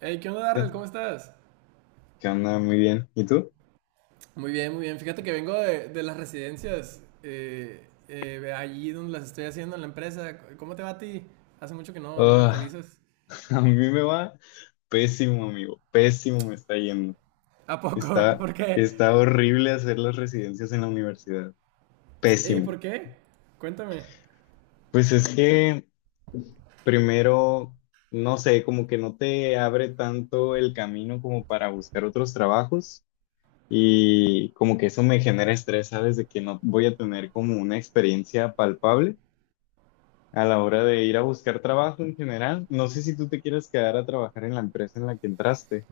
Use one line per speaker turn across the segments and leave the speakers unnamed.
Hey, ¿qué onda, Darrell?
¿Qué
¿Cómo estás?
qué onda? Muy bien. ¿Y tú?
Muy bien, muy bien. Fíjate que vengo de las residencias, allí donde las estoy haciendo en la empresa. ¿Cómo te va a ti? Hace mucho que no me
Ah,
actualizas.
a mí me va pésimo, amigo. Pésimo me está yendo.
¿A poco?
Está,
¿Por qué?
Está horrible hacer las residencias en la universidad.
Ey,
Pésimo.
¿por qué? Cuéntame.
Pues es que primero, no sé, como que no te abre tanto el camino como para buscar otros trabajos y como que eso me genera estrés, ¿sabes? De que no voy a tener como una experiencia palpable a la hora de ir a buscar trabajo en general. No sé si tú te quieres quedar a trabajar en la empresa en la que entraste.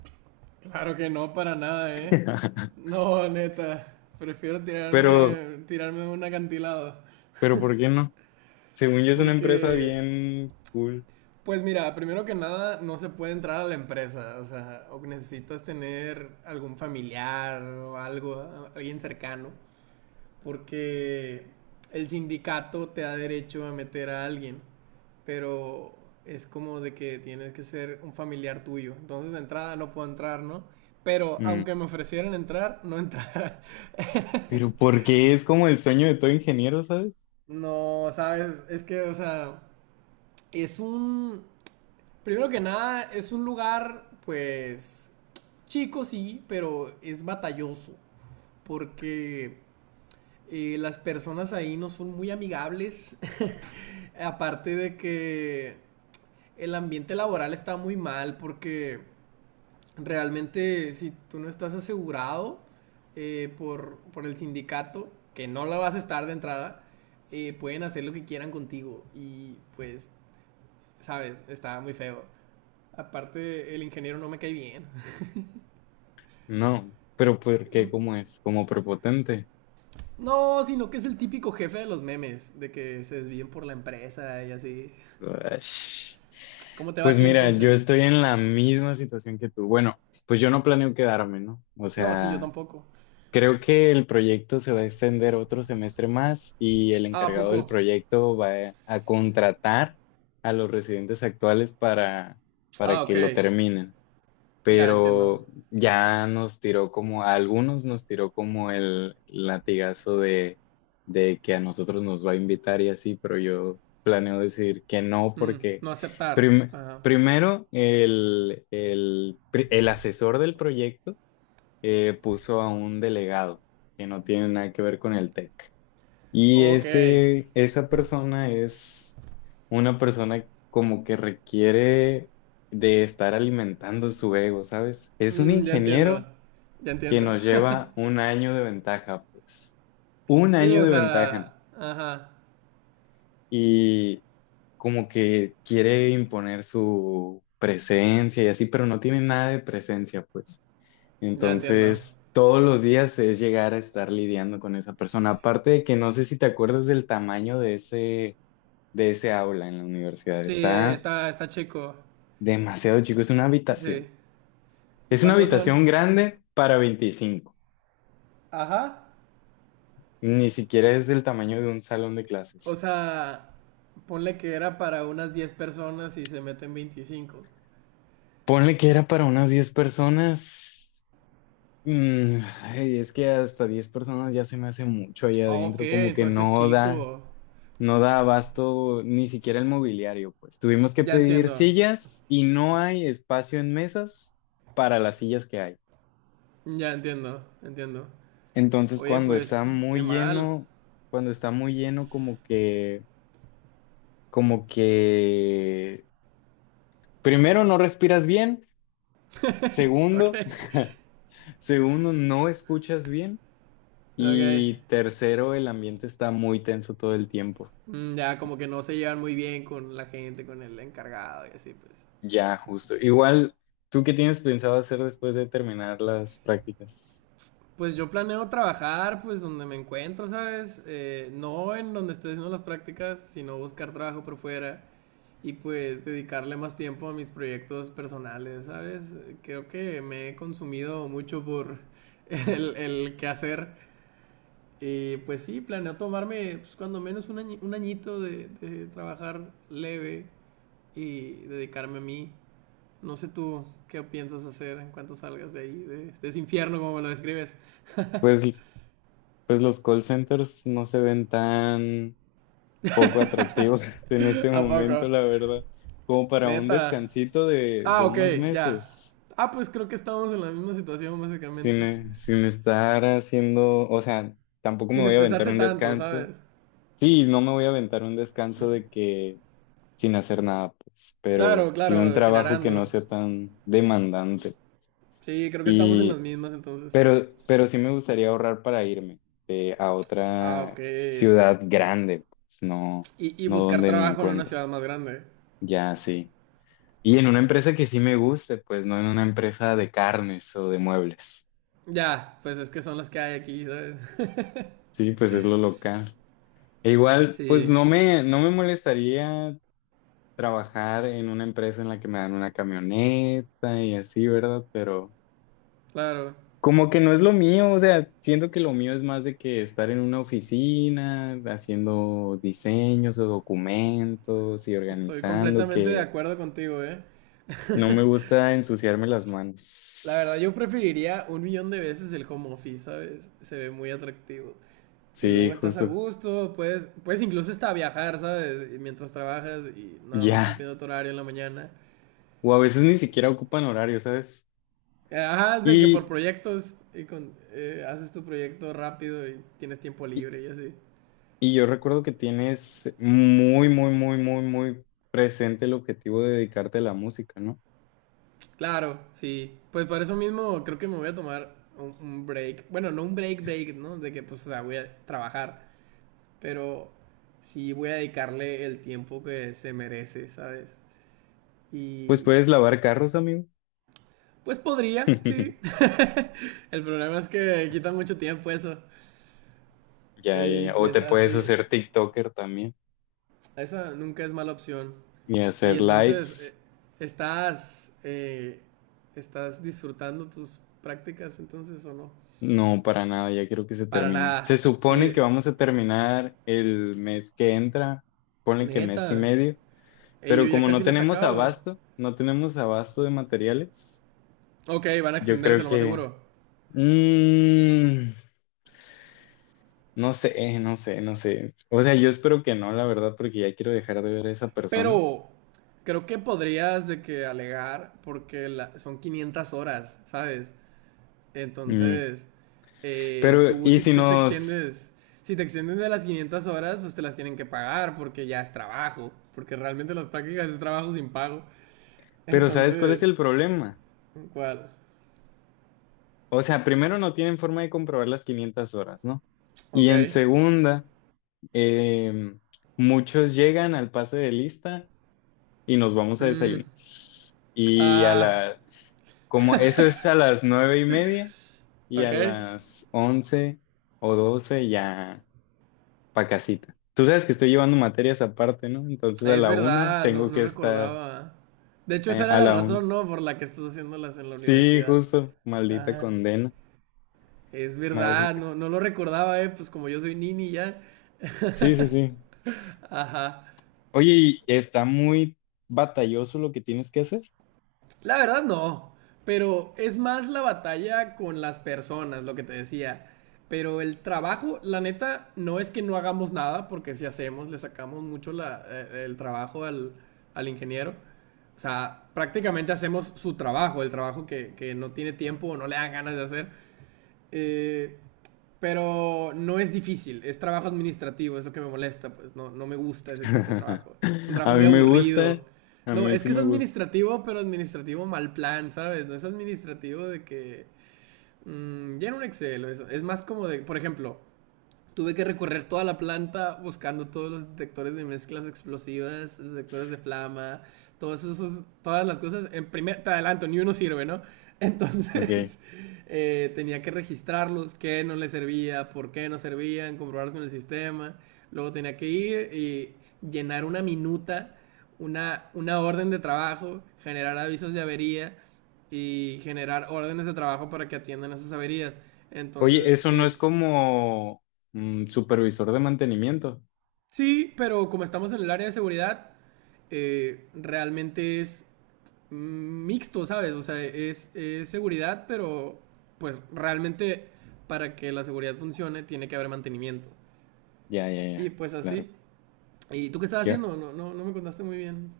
Claro que no, para nada, ¿eh? No, neta. Prefiero
pero,
tirarme de un acantilado.
pero ¿por qué no? Según yo es una empresa
Porque
bien cool.
Pues mira, primero que nada, no se puede entrar a la empresa, o sea, o necesitas tener algún familiar o algo, alguien cercano, porque el sindicato te da derecho a meter a alguien, pero es como de que tienes que ser un familiar tuyo. Entonces de entrada no puedo entrar, ¿no? Pero
Mm.
aunque me ofrecieran entrar, no entrara.
Pero porque es como el sueño de todo ingeniero, ¿sabes?
No, sabes, es que, o sea, es un primero que nada, es un lugar, pues, chico sí, pero es batalloso, porque las personas ahí no son muy amigables, aparte de que el ambiente laboral está muy mal, porque realmente si tú no estás asegurado, por el sindicato, que no la vas a estar de entrada, pueden hacer lo que quieran contigo y pues, sabes, está muy feo. Aparte, el ingeniero no me cae bien.
No, pero ¿por qué? ¿Cómo es? Como prepotente.
No, sino que es el típico jefe de los memes, de que se desvíen por la empresa y así.
Uash.
¿Cómo te va a
Pues
ti
mira, yo
entonces?
estoy en la misma situación que tú. Bueno, pues yo no planeo quedarme, ¿no? O
No, sí, yo
sea,
tampoco.
creo que el proyecto se va a extender otro semestre más y el
Ah, ¿a
encargado del
poco?
proyecto va a contratar a los residentes actuales
Ah,
para que lo
ok.
terminen.
Ya entiendo.
Pero ya nos tiró como, a algunos nos tiró como el latigazo de que a nosotros nos va a invitar y así, pero yo planeo decir que no
Mm,
porque
no aceptar.
prim-
Ajá.
primero el asesor del proyecto puso a un delegado que no tiene nada que ver con el TEC. Y
Ok.
ese, esa persona es una persona como que requiere de estar alimentando su ego, ¿sabes? Es un
Mm, ya entiendo.
ingeniero
Ya
que
entiendo.
nos lleva 1 año de ventaja, pues. Un
Sí,
año
o
de ventaja,
sea,
¿no?
ajá.
Y como que quiere imponer su presencia y así, pero no tiene nada de presencia, pues.
Ya entiendo.
Entonces, todos los días es llegar a estar lidiando con esa persona. Aparte de que no sé si te acuerdas del tamaño de de ese aula en la universidad.
Sí,
Está
está, está chico.
demasiado chico, es una
Sí.
habitación.
¿Y
Es una
cuántos son?
habitación grande para 25.
Ajá.
Ni siquiera es del tamaño de un salón de
O
clases.
sea, ponle que era para unas 10 personas y se meten 25.
Ponle que era para unas 10 personas. Mm, ay, es que hasta 10 personas ya se me hace mucho ahí
Ah, ok,
adentro, como que
entonces es
no da.
chico.
No da abasto ni siquiera el mobiliario, pues. Tuvimos que
Ya
pedir
entiendo.
sillas y no hay espacio en mesas para las sillas que hay.
Ya entiendo, entiendo.
Entonces,
Oye, pues, qué mal.
cuando está muy lleno, como que, primero no respiras bien,
Ok,
segundo, segundo no escuchas bien
ok.
y tercero, el ambiente está muy tenso todo el tiempo.
Mm, ya como que no se llevan muy bien con la gente, con el encargado y así, pues.
Ya, justo. Igual, ¿tú qué tienes pensado hacer después de terminar las prácticas?
Pues yo planeo trabajar, pues, donde me encuentro, ¿sabes? No en donde estoy haciendo las prácticas, sino buscar trabajo por fuera y pues dedicarle más tiempo a mis proyectos personales, ¿sabes? Creo que me he consumido mucho por el quehacer. Y pues sí, planeo tomarme pues, cuando menos un, un añito de trabajar leve y dedicarme a mí. No sé tú qué piensas hacer en cuanto salgas de ahí, de ese infierno como me lo describes.
Pues pues los call centers no se ven tan poco atractivos en este
¿A poco?
momento, la verdad, como para un
Neta.
descansito
Ah,
de
ok,
unos
ya.
meses,
Ah, pues creo que estamos en la misma situación básicamente.
sin estar haciendo, o sea, tampoco me
Sin
voy a aventar
estresarse
un
tanto,
descanso.
¿sabes?
Sí, no me voy a aventar un descanso de que sin hacer nada, pues,
Claro,
pero sí un
claro,
trabajo que
generando.
no sea tan demandante.
Sí, creo que estamos en las
y
mismas entonces.
pero sí me gustaría ahorrar para irme a
Ah, ok.
otra ciudad grande, pues no,
Y
no
buscar
donde me
trabajo en una
encuentro.
ciudad más grande.
Ya, sí. Y en una empresa que sí me guste, pues no en una empresa de carnes o de muebles.
Ya, pues es que son las que hay aquí, ¿sabes?
Sí, pues es lo local. E igual, pues
Sí,
no me molestaría trabajar en una empresa en la que me dan una camioneta y así, ¿verdad? Pero
claro.
como que no es lo mío, o sea, siento que lo mío es más de que estar en una oficina haciendo diseños o documentos y
Estoy
organizando,
completamente de
que
acuerdo contigo, ¿eh?
no me gusta ensuciarme las
La verdad,
manos.
yo preferiría un millón de veces el home office, ¿sabes? Se ve muy atractivo. Y luego
Sí,
estás a
justo.
gusto, puedes incluso hasta viajar, ¿sabes? Y mientras trabajas y nada más
Ya.
cumpliendo tu horario en la mañana.
O a veces ni siquiera ocupan horario, ¿sabes?
Ajá, o sea que por
Y,
proyectos y con, haces tu proyecto rápido y tienes tiempo
y,
libre y así.
y yo recuerdo que tienes muy, muy, muy, muy, muy presente el objetivo de dedicarte a la música, ¿no?
Claro, sí. Pues por eso mismo creo que me voy a tomar un break. Bueno, no un break, break, ¿no? De que pues, o sea, voy a trabajar. Pero sí voy a dedicarle el tiempo que se merece, ¿sabes?
Pues
Y
puedes lavar carros, amigo.
pues podría, sí. El problema es que quita mucho tiempo eso.
Ya, ya,
Y
ya. O
pues
te puedes
así,
hacer TikToker
esa nunca es mala opción.
y
Y
hacer
entonces,
lives.
¿estás, eh, ¿estás disfrutando tus prácticas entonces o no?
No, para nada, ya quiero que se
Para
termine. Se
nada.
supone que
Sí,
vamos a terminar el mes que entra, ponle que mes y
neta.
medio,
Ey, yo
pero
ya
como no
casi la
tenemos
sacaba.
abasto, no tenemos abasto de materiales,
Ok, van a
yo
extenderse
creo
lo más
que...
seguro.
mm, no sé, no sé, no sé. O sea, yo espero que no, la verdad, porque ya quiero dejar de ver a esa persona.
Pero creo que podrías de que alegar porque son 500 horas, ¿sabes?
Mm,
Entonces,
pero,
tú
¿y
si
si
tú te
nos...
extiendes, si te extienden de las 500 horas, pues te las tienen que pagar porque ya es trabajo, porque realmente las prácticas es trabajo sin pago.
Pero, ¿sabes cuál
Entonces,
es el problema?
¿cuál?
O sea, primero no tienen forma de comprobar las 500 horas, ¿no? Y
Ok.
en segunda, em, muchos llegan al pase de lista y nos vamos a
Mm,
desayunar. Y a
ah,
la, como eso es a las 9:30 y
ok.
a las 11 o 12 ya pa' casita. Tú sabes que estoy llevando materias aparte, ¿no? Entonces a
Es
la 1
verdad, no,
tengo
no
que estar
recordaba. De hecho, esa era
a
la
la 1.
razón, ¿no? Por la que estás haciéndolas en la
Sí,
universidad.
justo, maldita
Ajá.
condena,
Es verdad,
maldita.
no, no lo recordaba, ¿eh? Pues como yo soy nini ya.
Sí, sí, sí.
Ajá.
Oye, y está muy batalloso lo que tienes que hacer.
La verdad no, pero es más la batalla con las personas, lo que te decía. Pero el trabajo, la neta, no es que no hagamos nada, porque si hacemos, le sacamos mucho el trabajo al ingeniero. O sea, prácticamente hacemos su trabajo, el trabajo que no tiene tiempo o no le dan ganas de hacer. Eh, pero no es difícil, es trabajo administrativo, es lo que me molesta, pues no, no me gusta ese tipo de trabajo. Es un trabajo
A
muy
mí me
aburrido.
gusta, a
No,
mí
es
sí
que es
me gusta.
administrativo, pero administrativo mal plan, ¿sabes? No es administrativo de que llena un Excel o eso. Es más como de, por ejemplo, tuve que recorrer toda la planta buscando todos los detectores de mezclas explosivas, detectores de flama, todos esos, todas las cosas. En primer, te adelanto, ni uno sirve, ¿no?
Ok.
Entonces tenía que registrarlos, qué no les servía, por qué no servían, comprobarlos con el sistema. Luego tenía que ir y llenar una minuta, una orden de trabajo, generar avisos de avería y generar órdenes de trabajo para que atiendan esas averías.
Oye,
Entonces
eso no es
es...
como mm, supervisor de mantenimiento.
Sí, pero como estamos en el área de seguridad, realmente es mm, mixto, ¿sabes? O sea, es seguridad, pero pues realmente para que la seguridad funcione tiene que haber mantenimiento.
Ya, ya,
Y
ya,
pues
claro.
así. ¿Y tú qué estás
Ya.
haciendo? No me contaste muy bien.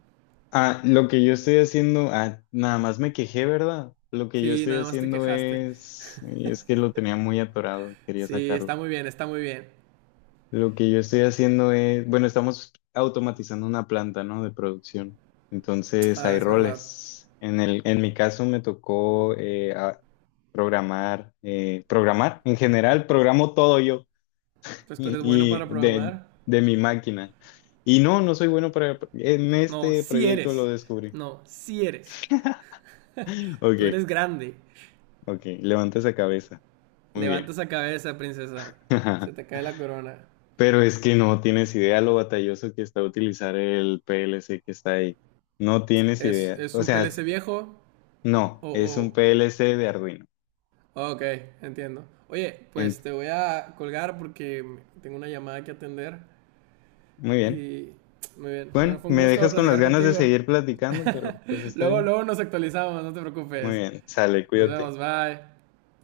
Ah, lo que yo estoy haciendo, ah, nada más me quejé, ¿verdad? Lo que yo
Sí,
estoy
nada más te
haciendo
quejaste.
es, y es que lo tenía muy atorado, quería
Sí,
sacarlo.
está muy bien, está muy bien.
Lo que yo estoy haciendo es, bueno, estamos automatizando una planta, ¿no? De producción. Entonces
Ah,
hay
es verdad.
roles. En mi caso me tocó programar, programar. En general, programo todo yo
Pues tú
y,
eres bueno para
y de,
programar.
de mi máquina. Y no, no soy bueno para... En
No,
este
sí
proyecto lo
eres.
descubrí.
No, sí eres.
Ok,
Tú eres grande.
ok, levanta esa cabeza. Muy
Levanta
bien.
esa cabeza, princesa. Se te cae la corona.
Pero es que no tienes idea lo batalloso que está utilizar el PLC que está ahí. No tienes idea.
Es
O
un
sea,
PLC
es-
viejo?
no, es
O,
un PLC de Arduino.
oh, ok, entiendo. Oye, pues
Ent-
te voy a colgar porque tengo una llamada que atender.
Muy bien.
Y muy bien. Bueno,
Bueno,
fue un
me
gusto
dejas con las
platicar
ganas de
contigo.
seguir platicando, pero pues está
Luego,
bien.
luego nos actualizamos, no te
Muy
preocupes.
bien, sale,
Nos
cuídate.
vemos, bye.